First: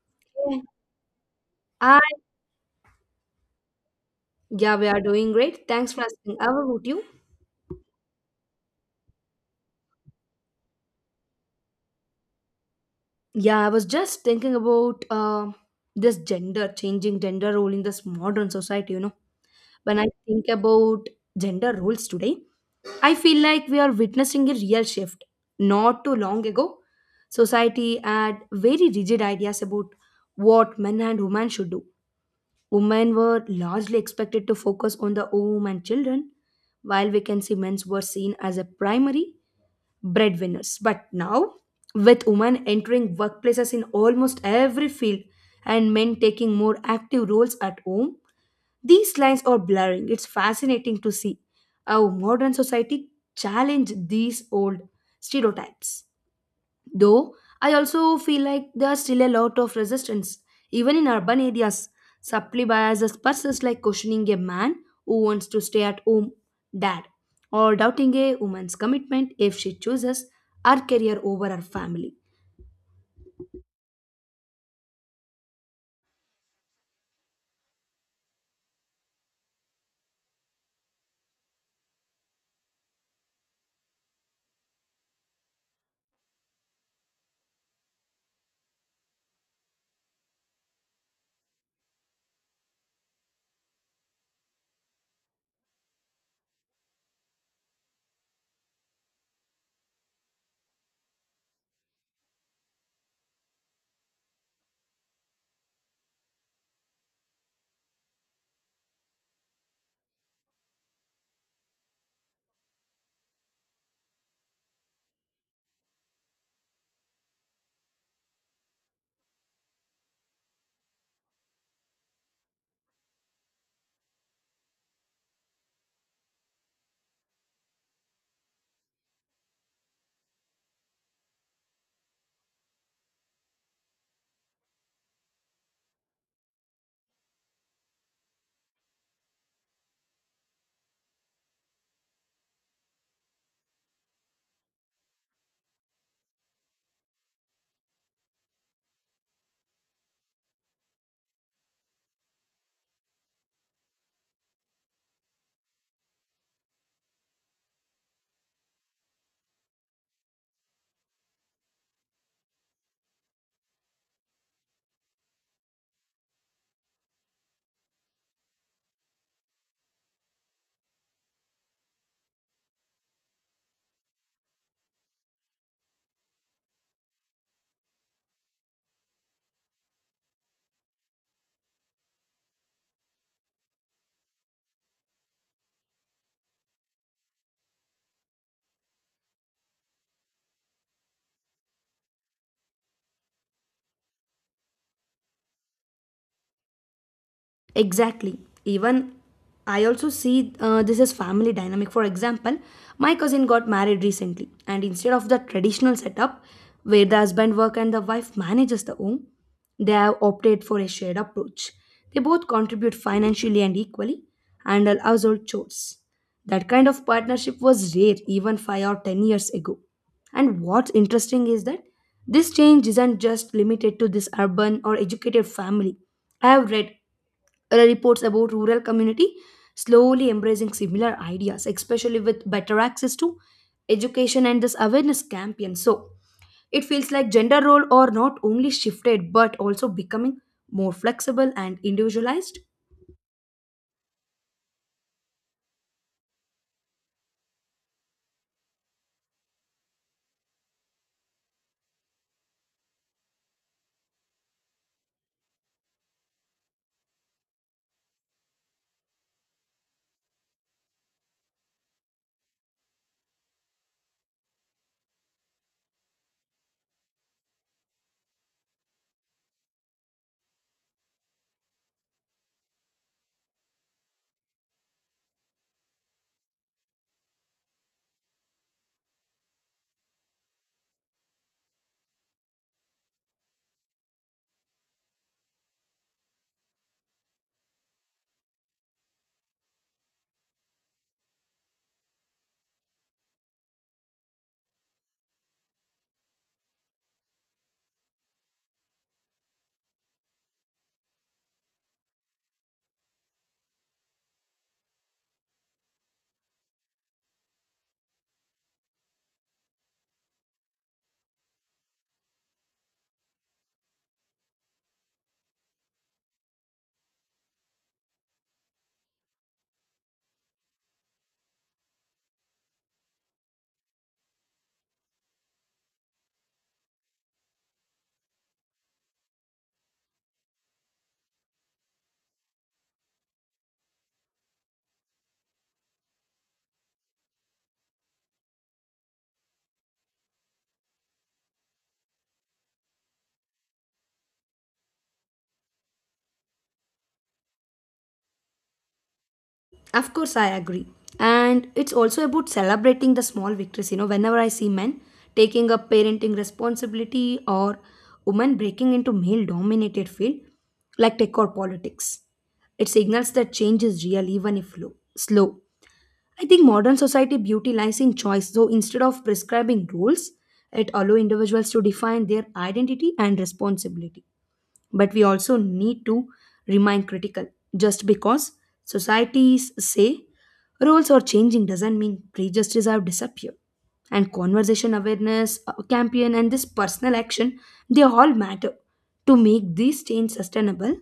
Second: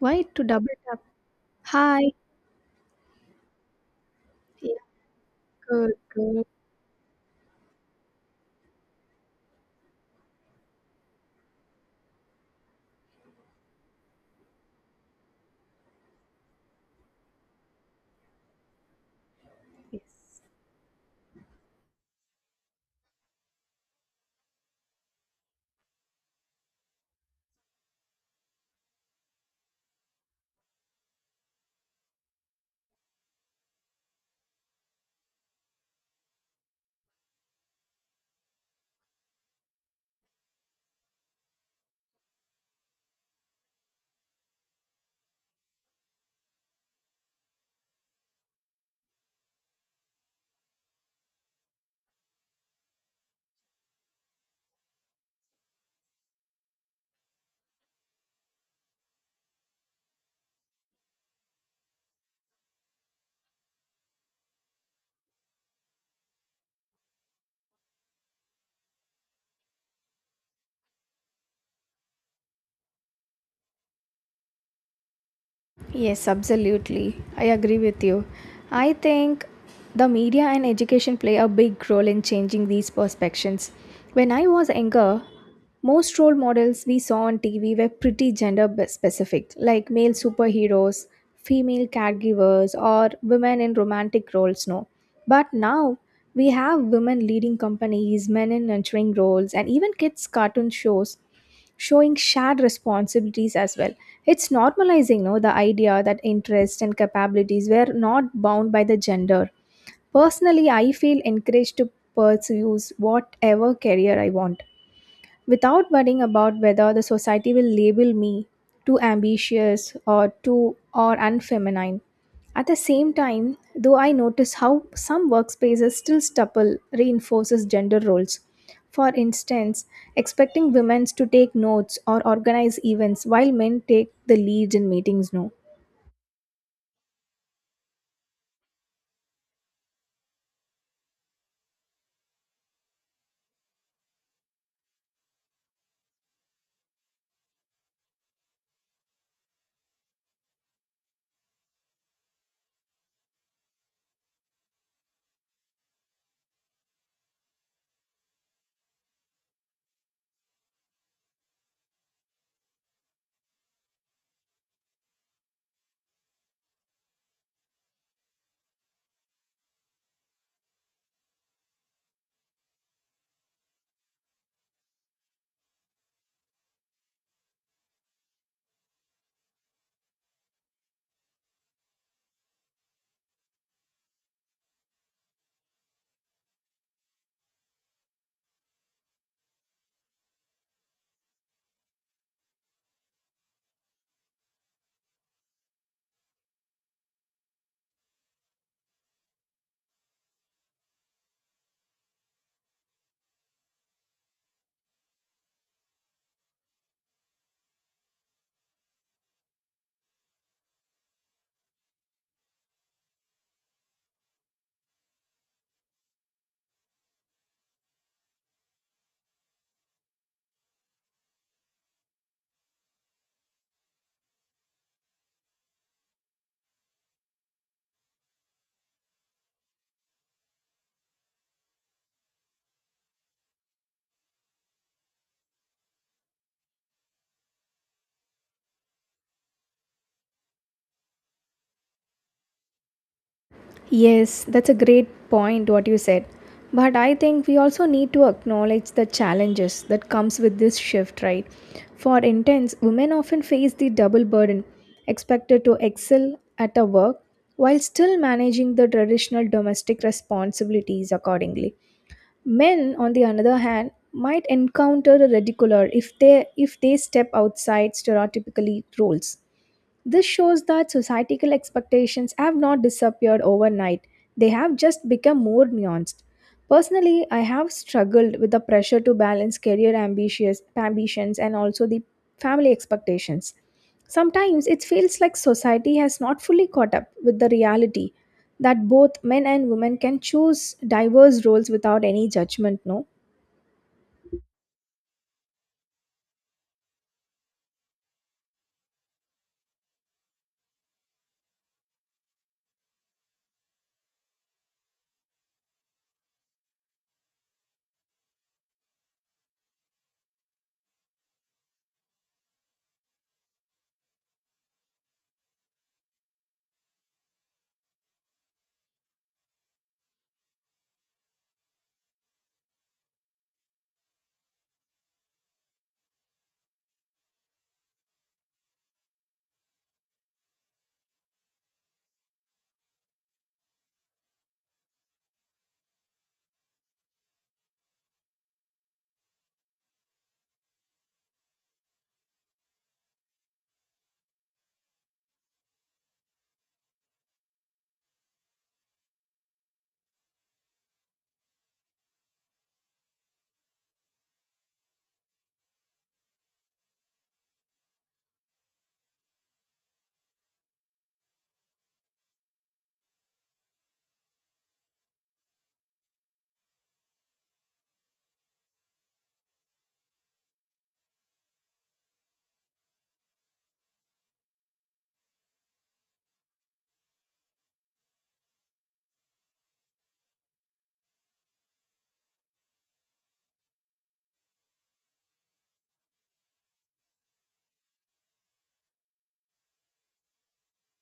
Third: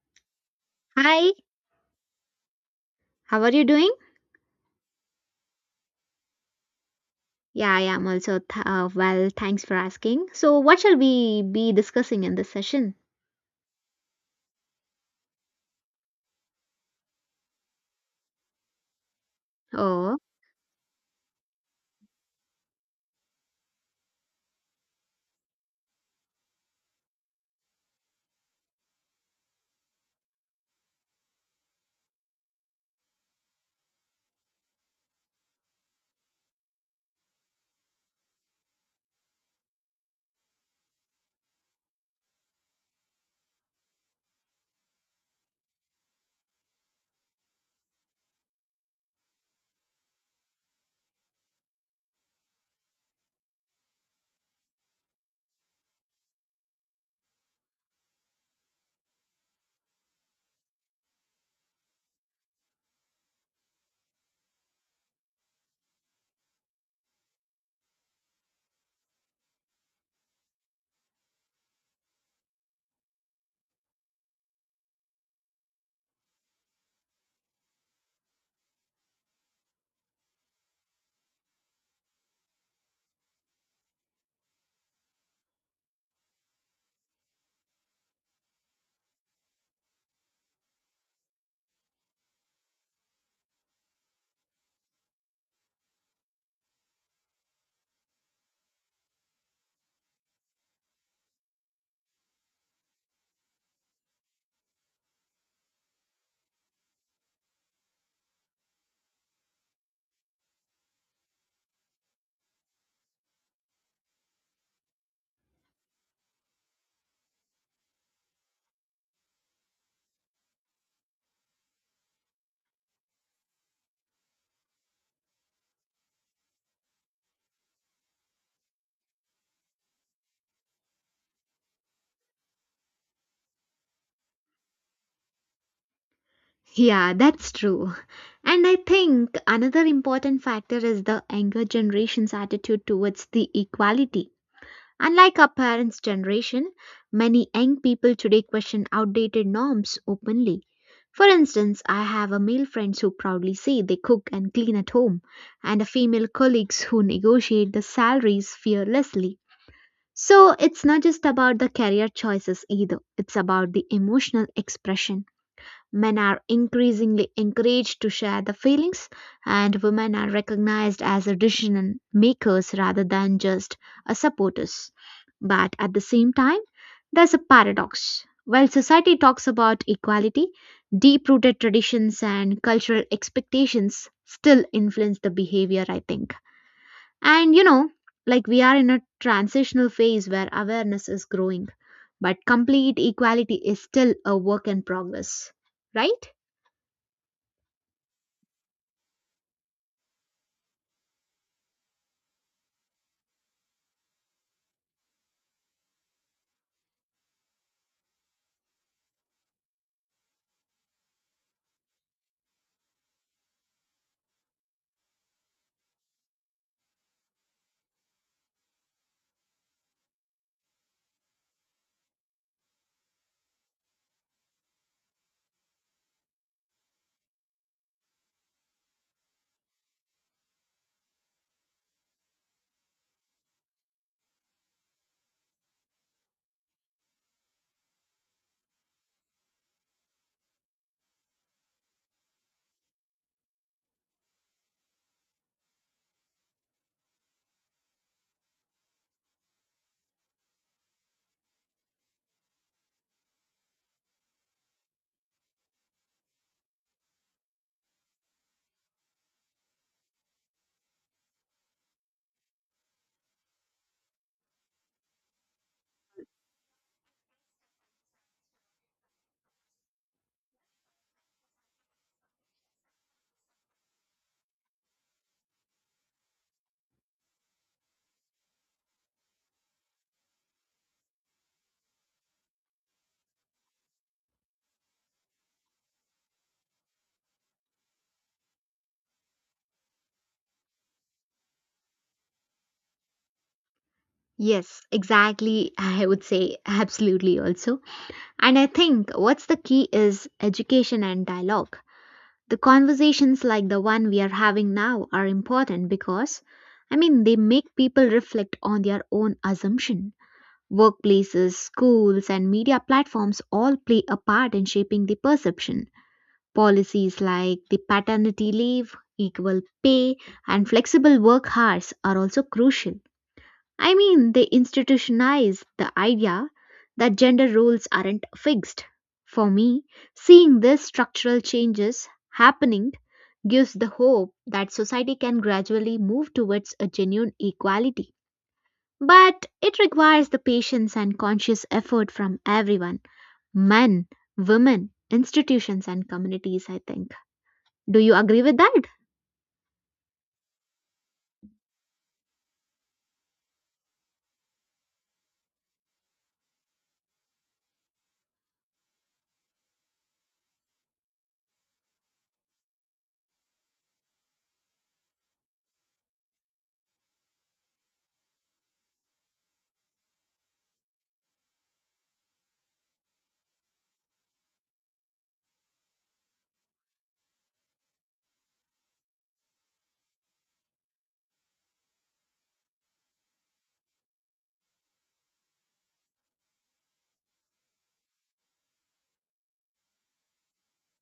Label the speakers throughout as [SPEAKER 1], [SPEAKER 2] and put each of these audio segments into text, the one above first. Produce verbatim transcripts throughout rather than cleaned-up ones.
[SPEAKER 1] Why to double tap?
[SPEAKER 2] Hi,
[SPEAKER 3] I.
[SPEAKER 1] Hi.
[SPEAKER 2] how are you doing?
[SPEAKER 3] Yeah,
[SPEAKER 1] Yeah,
[SPEAKER 3] we are doing great. Thanks
[SPEAKER 1] good,
[SPEAKER 3] for asking.
[SPEAKER 1] good.
[SPEAKER 3] How about you?
[SPEAKER 2] Yeah, I am also th- uh, well. Thanks for asking. So, what shall we be discussing in this session?
[SPEAKER 3] Yeah, I was just thinking about uh, this gender changing gender role in this modern society. You know, when
[SPEAKER 1] Yes.
[SPEAKER 3] I
[SPEAKER 2] Oh,
[SPEAKER 3] think about gender roles today, I feel like we are witnessing a real shift. Not too long ago, society had very rigid ideas about what men and women should do. Women were largely expected to focus on the home and children, while we can see men were seen as a primary breadwinners. But now, with women entering workplaces in almost every field and men taking more active roles at home, these lines are blurring. It's fascinating to see how modern society challenge these old stereotypes. Though I also feel like there's still a lot of resistance, even in urban areas. Supply biases persist like questioning a man who wants to stay at home, dad, or doubting a woman's commitment if she chooses her career over her family.
[SPEAKER 1] Yes, absolutely. I agree with you. I think the media and education play a big role in changing these perceptions. When I was younger, most role models we saw on T V were pretty gender b- specific, like male superheroes, female caregivers, or women in romantic roles. No, but now we have women leading companies, men in nurturing roles, and even kids' cartoon shows showing shared responsibilities as well. It's normalizing no, the idea that interests and capabilities were not bound by the gender. Personally, I feel encouraged to pursue whatever career I want without worrying about whether the society will label me too ambitious or too or unfeminine. At the same time, though I notice how some workspaces still stubble reinforces gender roles. For instance, expecting women to take notes or organize events while men take the lead in meetings no.
[SPEAKER 2] yeah, that's true. And I think another important factor is the younger generation's attitude towards the equality. Unlike our parents' generation, many young people today question outdated norms openly. For instance, I have a male friends who proudly say they cook and clean at home, and a female colleagues who negotiate the salaries fearlessly. So it's not just about the career choices either, it's about the emotional expression. Men are increasingly encouraged to share the feelings, and women are recognized as a decision makers rather than just a supporters. But at the same time, there's a paradox. While society talks about equality, deep rooted traditions and cultural expectations still influence the behavior, I think. And you know, like we are in a transitional phase where awareness is growing, but complete equality is still a work in progress, right?
[SPEAKER 3] Exactly. Even I also see uh, this as family dynamic. For example, my cousin got married recently, and instead of the traditional setup where the husband work and the wife manages the home, they have opted for a shared approach. They both contribute financially and equally, handle household chores. That kind of partnership was rare even five or ten years ago. And what's interesting is that this change isn't just limited to this urban or educated family. I have read reports about rural community slowly embracing similar ideas, especially with better access to education and this awareness campaign. So it feels like gender role are not only shifted but also becoming more flexible and individualized.
[SPEAKER 1] Yes, that's a great point what you said. But I think we also need to acknowledge the challenges that comes with this shift, right? For interns, women often face the double burden, expected to excel at a work while still managing the traditional domestic responsibilities accordingly. Men, on the other hand, might encounter a ridicule if they if they step outside stereotypically roles. This shows that societal expectations have not disappeared overnight, they have just become more nuanced. Personally, I have struggled with the pressure to balance career ambitious, ambitions and also the family expectations. Sometimes it feels like society has not fully caught up with the reality that both men and women can choose diverse roles without any judgment, no?
[SPEAKER 2] Yes, exactly. I would say absolutely also. And I think what's the key is education and dialogue. The conversations like the one we are having now are important because, I mean, they make people reflect on their own assumption. Workplaces, schools, and media platforms all play a part in shaping the perception. Policies like the paternity leave, equal pay, and flexible work hours are also crucial. I mean, they institutionalize the idea that gender roles aren't fixed. For me, seeing these structural changes happening gives the hope that society can gradually move towards a genuine equality. But it requires the patience and conscious effort from everyone: men, women, institutions, and communities, I think. Do you agree with that?
[SPEAKER 3] Of course, I agree. And it's also about celebrating the small victories. You know, whenever I see men taking up parenting responsibility or women breaking into male dominated field like tech or politics, it signals that change is real even if low, slow. I think modern society beauty lies in choice. So instead of prescribing rules, it allows individuals to define their identity and responsibility, but we also need to remain critical. Just because societies say roles are changing doesn't mean prejudices have disappeared. And conversation awareness, uh, campaign, and this personal action, they all matter to make this change sustainable.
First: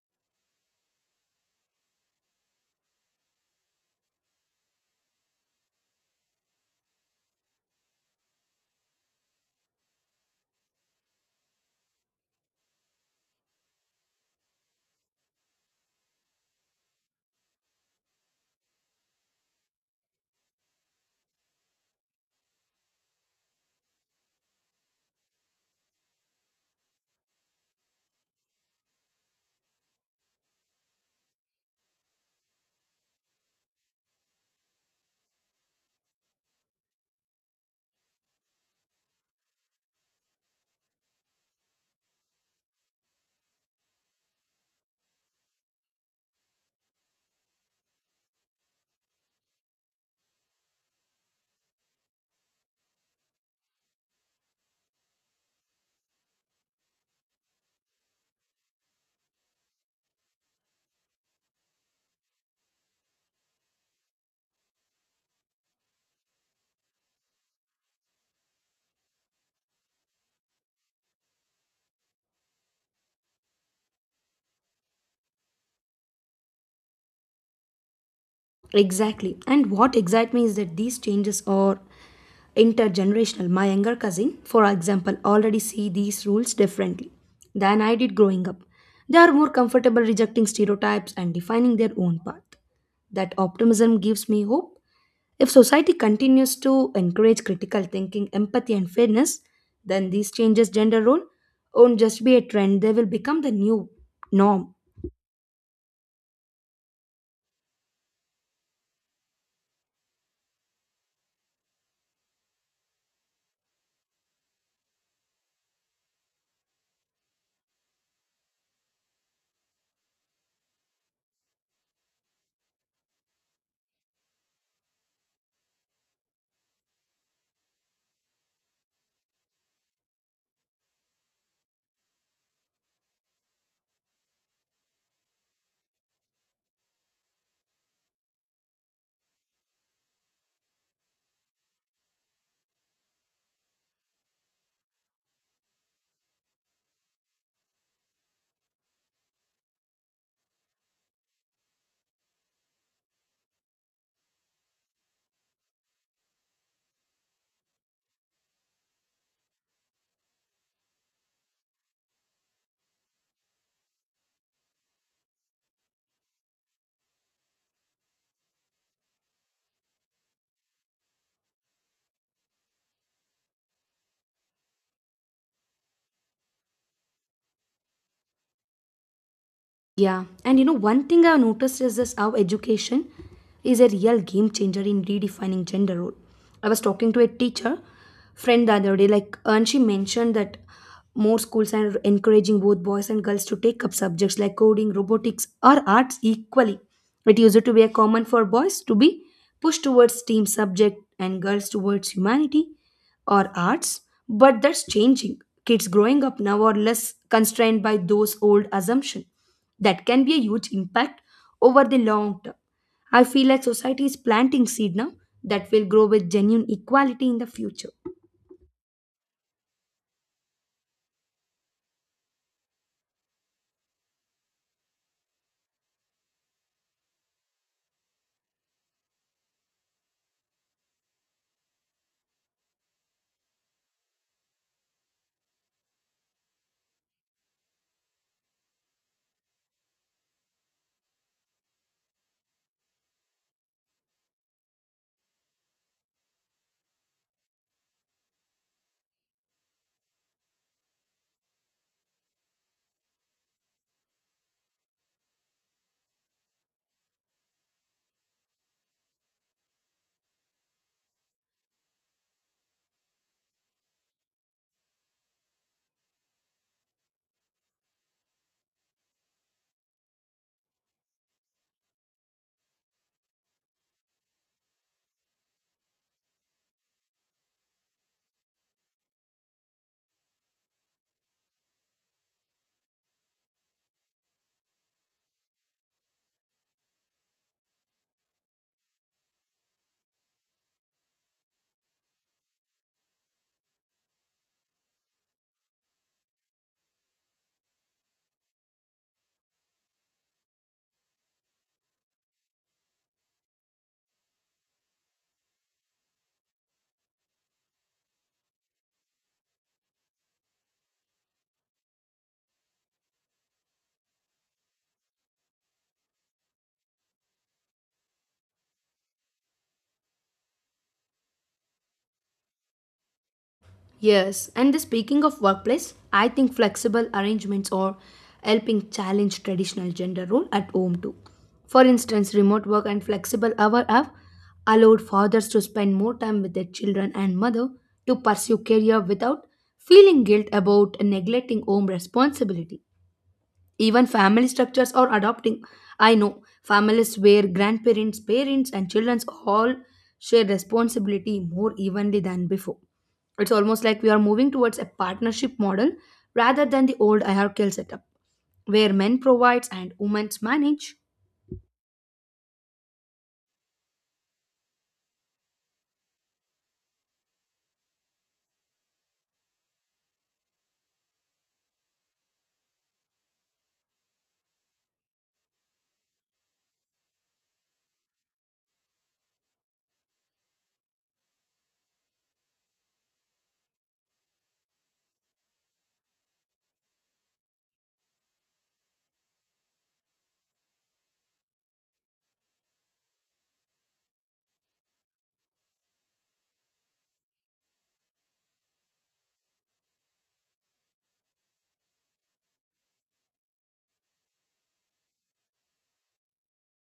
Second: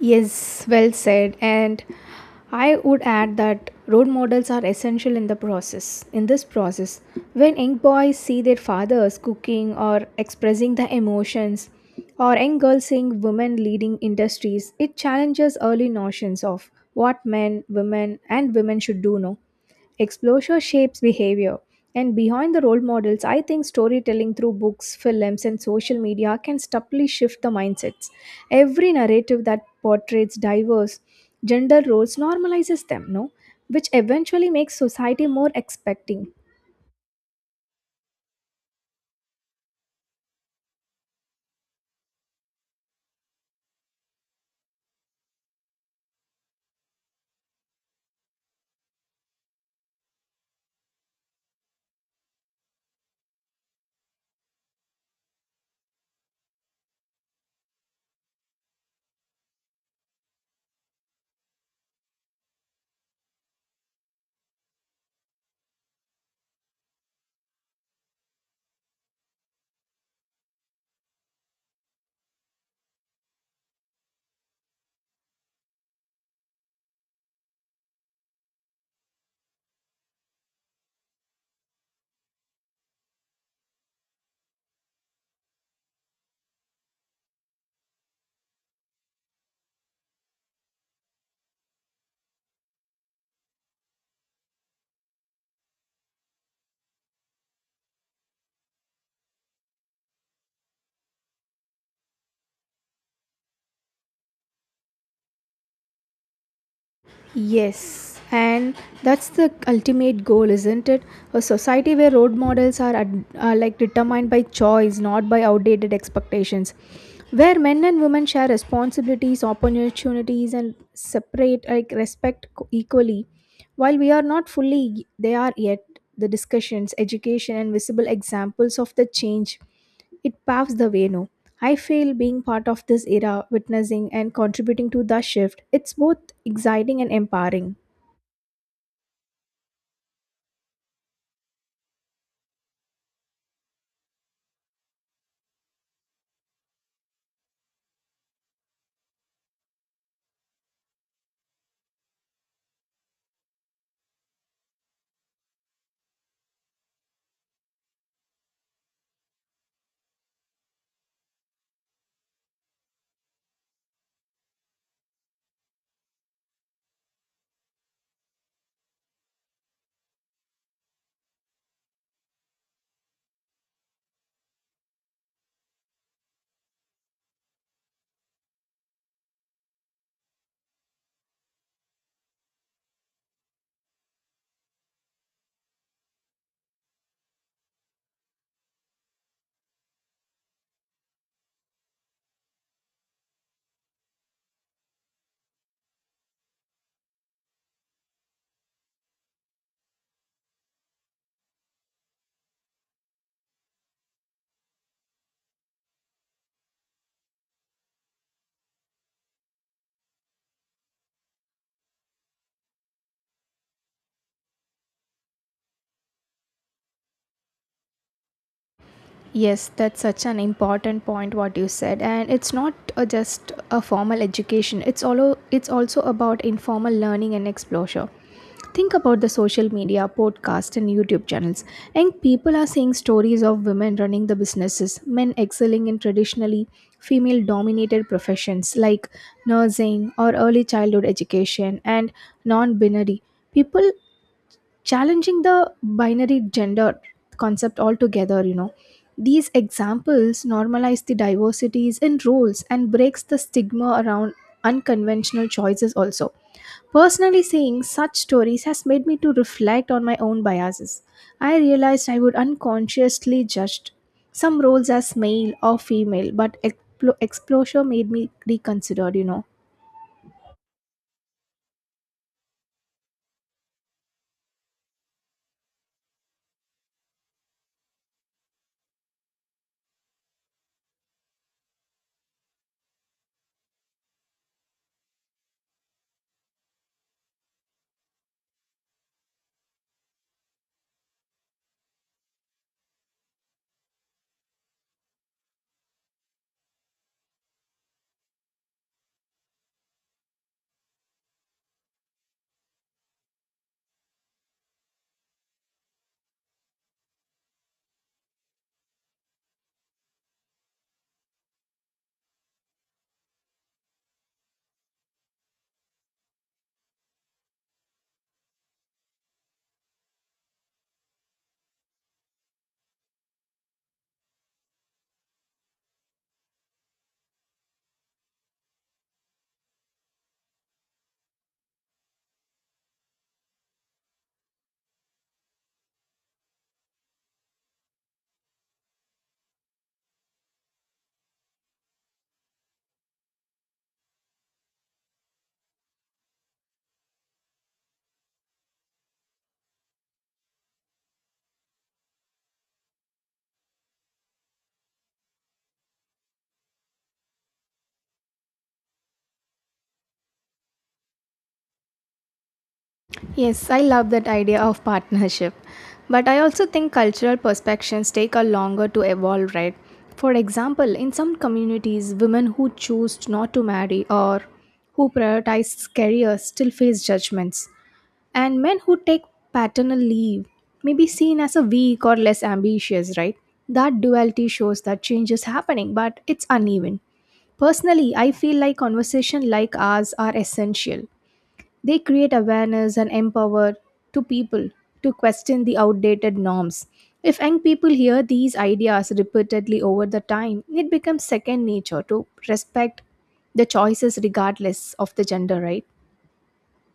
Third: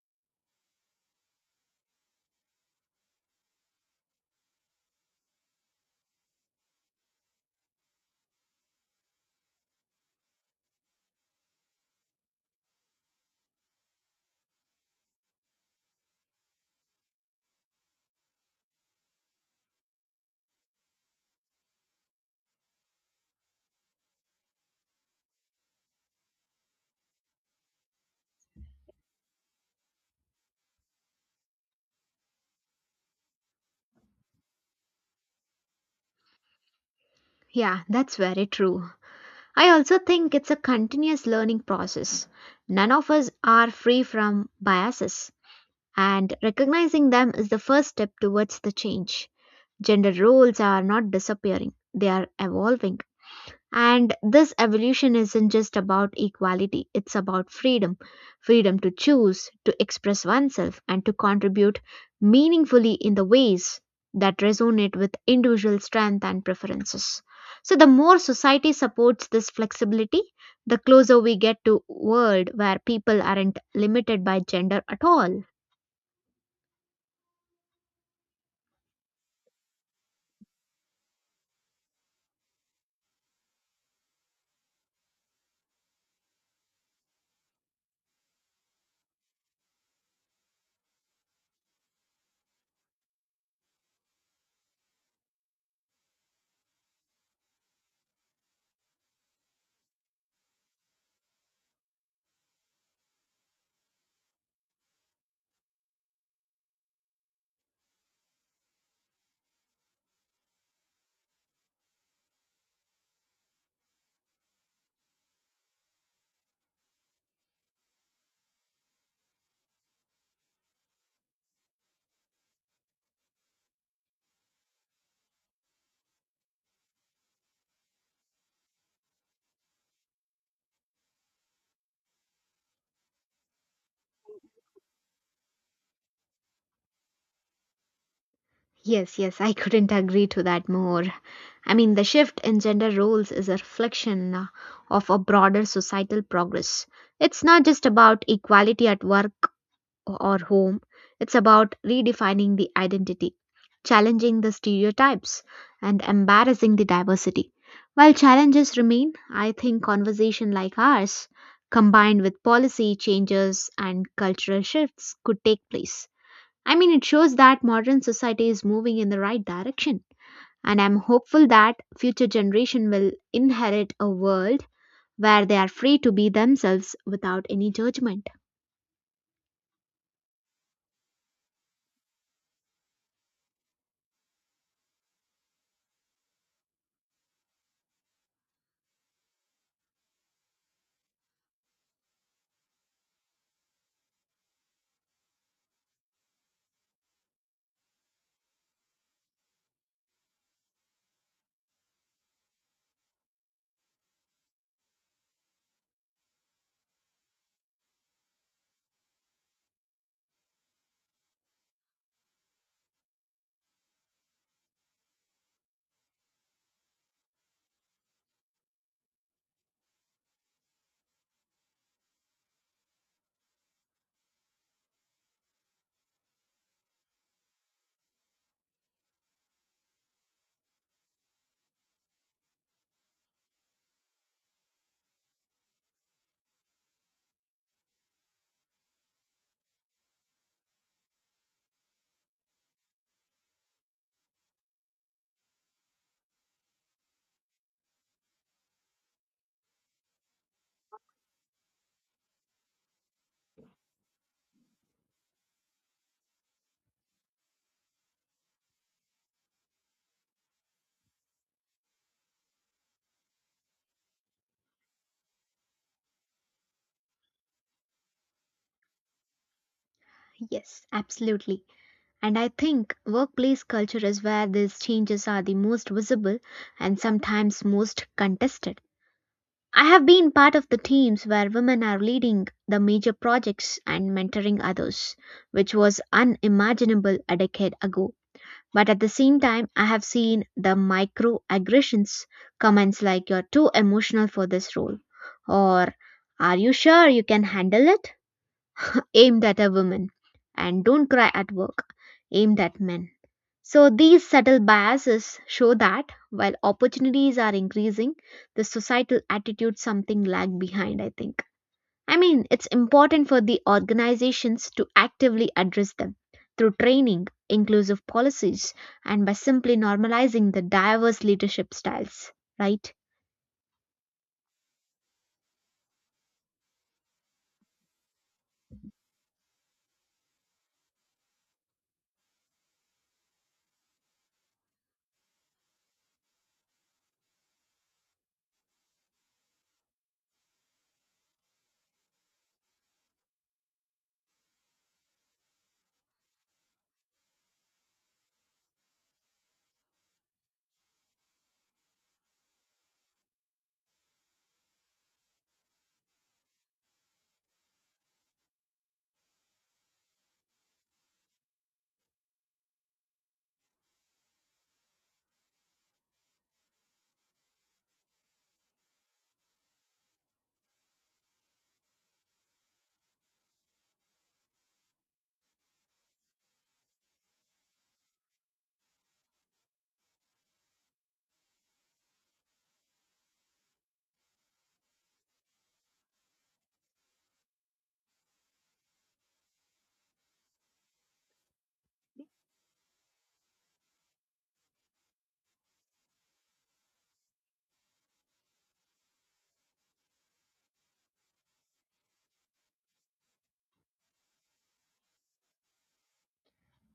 [SPEAKER 1] Yes, well said. And I would add that role models are essential in the process. In this process, when young boys see their fathers cooking or expressing their emotions, or young girls seeing women leading industries, it challenges early notions of what men, women, and women should do. No, exposure shapes behavior. And behind the role models, I think storytelling through books, films, and social media can subtly shift the mindsets. Every narrative that portrays diverse gender roles normalizes them, no? Which eventually makes society more expecting.
[SPEAKER 2] Yeah, that's very true. I also think it's a continuous learning process. None of us are free from biases, and recognizing them is the first step towards the change. Gender roles are not disappearing, they are evolving. And this evolution isn't just about equality, it's about freedom, freedom to choose, to express oneself, and to contribute meaningfully in the ways that resonate with individual strength and preferences. So, the more society supports this flexibility, the closer we get to a world where people aren't limited by gender at all.
[SPEAKER 3] Exactly. And what excites me is that these changes are intergenerational. My younger cousin, for example, already see these rules differently than I did growing up. They are more comfortable rejecting stereotypes and defining their own path. That optimism gives me hope. If society continues to encourage critical thinking, empathy, and fairness, then these changes gender role won't just be a trend, they will become the new norm.
[SPEAKER 1] Yes, and that's the ultimate goal, isn't it? A society where road models are, ad- are like determined by choice, not by outdated expectations. Where men and women share responsibilities, opportunities, and separate like respect co- equally. While we are not fully, they are yet the discussions, education, and visible examples of the change. It paves the way now. I feel being part of this era, witnessing and contributing to the shift, it's both exciting and empowering.
[SPEAKER 2] Yes, yes, I couldn't agree to that more. I mean, the shift in gender roles is a reflection uh, of a broader societal progress. It's not just about equality at work or home, it's about redefining the identity, challenging the stereotypes, and embarrassing the diversity. While challenges remain, I think conversation like ours, combined with policy changes and cultural shifts, could take place. I mean, it shows that modern society is moving in the right direction and I'm hopeful that future generation will inherit a world where they are free to be themselves without any judgment.
[SPEAKER 3] Yeah, and you know, one thing I've noticed is this how education is a real game changer in redefining gender role. I was talking to a teacher friend the other day, like, and she mentioned that more schools are encouraging both boys and girls to take up subjects like coding, robotics, or arts equally. It used to be a common for boys to be pushed towards STEAM subject and girls towards humanity or arts, but that's changing. Kids growing up now are less constrained by those old assumptions that can be a huge impact over the long term. I feel like society is planting seed now that will grow with genuine equality in the future.
[SPEAKER 1] Yes, that's such an important point what you said, and it's not uh, just a formal education. It's all. It's also about informal learning and exposure. Think about the social media, podcast, and YouTube channels. Young people are seeing stories of women running the businesses, men excelling in traditionally female-dominated professions like nursing or early childhood education and non-binary. People challenging the binary gender concept altogether, you know, these examples normalize the diversities in roles and breaks the stigma around unconventional choices. Also, personally, seeing such stories has made me to reflect on my own biases. I realized I would unconsciously judged some roles as male or female, but explo- exposure made me reconsider, you know.
[SPEAKER 2] Yes, absolutely. And I think workplace culture is where these changes are the most visible and sometimes most contested. I have been part of the teams where women are leading the major projects and mentoring others, which was unimaginable a decade ago. But at the same time, I have seen the microaggressions, comments like "you're too emotional for this role," or "are you sure you can handle it?" aimed at a woman, and "don't cry at work," aimed at men. So these subtle biases show that while opportunities are increasing, the societal attitude something lag behind, I think. I mean, it's important for the organizations to actively address them through training, inclusive policies, and by simply normalizing the diverse leadership styles, right?
[SPEAKER 3] Yes, and the speaking of workplace, I think flexible arrangements are helping challenge traditional gender role at home too. For instance, remote work and flexible hour have allowed fathers to spend more time with their children and mother to pursue career without feeling guilt about neglecting home responsibility. Even family structures are adopting. I know families where grandparents, parents, and children all share responsibility more evenly than before. It's almost like we are moving towards a partnership model rather than the old hierarchical setup, where men provides and women manage.
[SPEAKER 1] Yes, I love that idea of partnership. But I also think cultural perspectives take a longer to evolve, right? For example, in some communities, women who choose not to marry or who prioritize careers still face judgments. And men who take paternal leave may be seen as a weak or less ambitious, right? That duality shows that change is happening, but it's uneven. Personally, I feel like conversations like ours are essential. They create awareness and empower to people to question the outdated norms. If young people hear these ideas repeatedly over the time, it becomes second nature to respect the choices regardless of the gender, right?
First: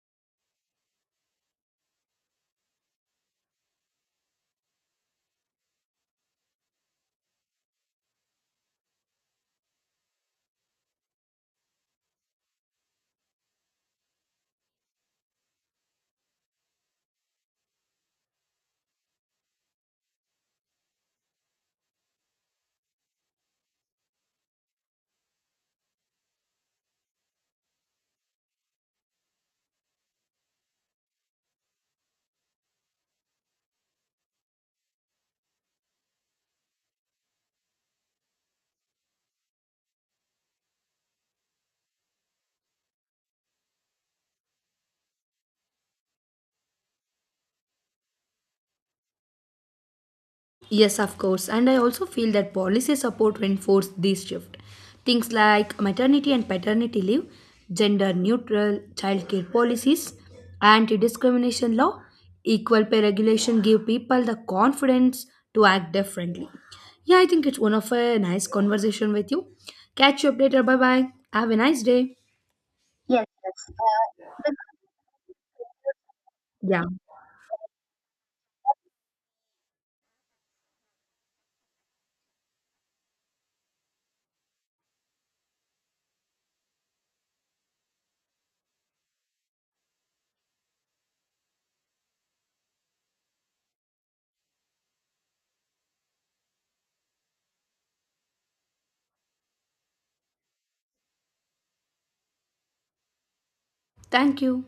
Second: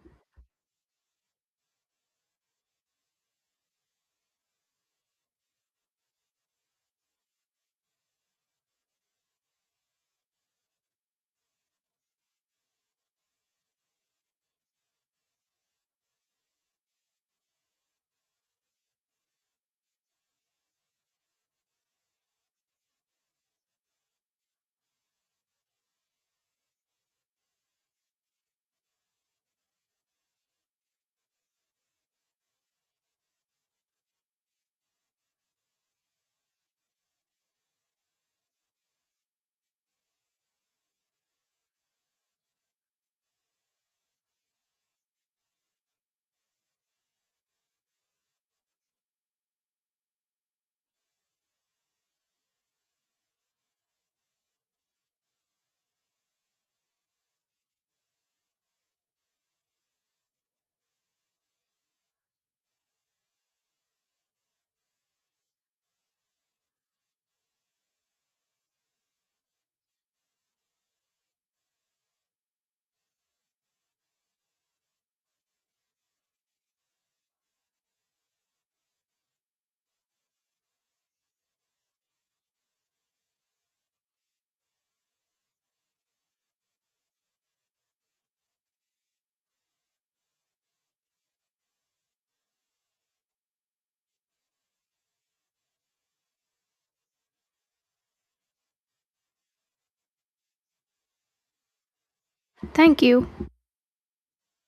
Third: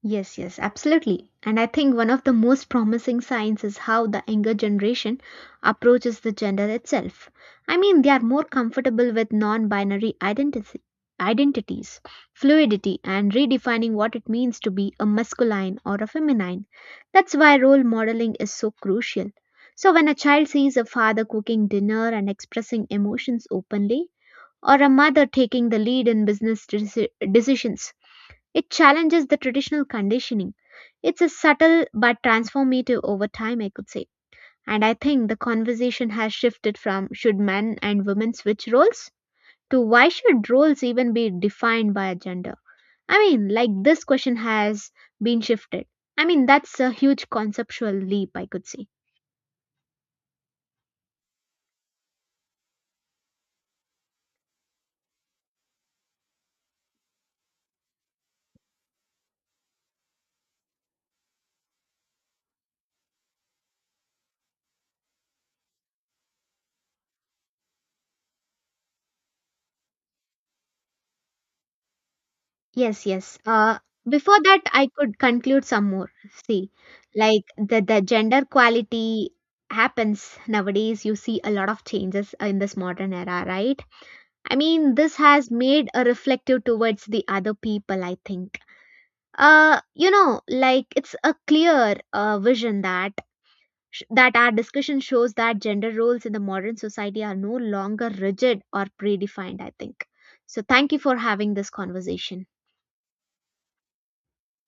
[SPEAKER 2] Yes, yes, absolutely. And I think one of the most promising signs is how the younger generation approaches the gender itself. I mean, they are more comfortable with non binary identity, identities, fluidity, and redefining what it means to be a masculine or a feminine. That's why role modeling is so crucial. So, when a child sees a father cooking dinner and expressing emotions openly, or a mother taking the lead in business deci- decisions, it challenges the traditional conditioning. It's a subtle but transformative over time, I could say. And I think the conversation has shifted from should men and women switch roles to why should roles even be defined by a gender? I mean, like this question has been shifted. I mean, that's a huge conceptual leap, I could say.
[SPEAKER 3] Yes, of course. And I also feel that policy support reinforce this shift. Things like maternity and paternity leave, gender neutral childcare policies, anti discrimination law, equal pay regulation give people the confidence to act differently. Yeah, I think it's one of a nice conversation with you. Catch you up later. Bye bye. Have a nice day.
[SPEAKER 2] Yes, yes. Uh, before that, I could conclude some more. See,
[SPEAKER 3] Yeah.
[SPEAKER 2] like the, the gender quality happens nowadays. You see a lot of changes in this modern era, right? I mean, this has made a reflective towards the other people, I think. Uh, you know, like it's a clear uh, vision that sh- that our discussion shows that gender roles in the modern society are no longer rigid or predefined, I think. So thank you for having this conversation.
[SPEAKER 1] Thank you.
[SPEAKER 3] Thank you.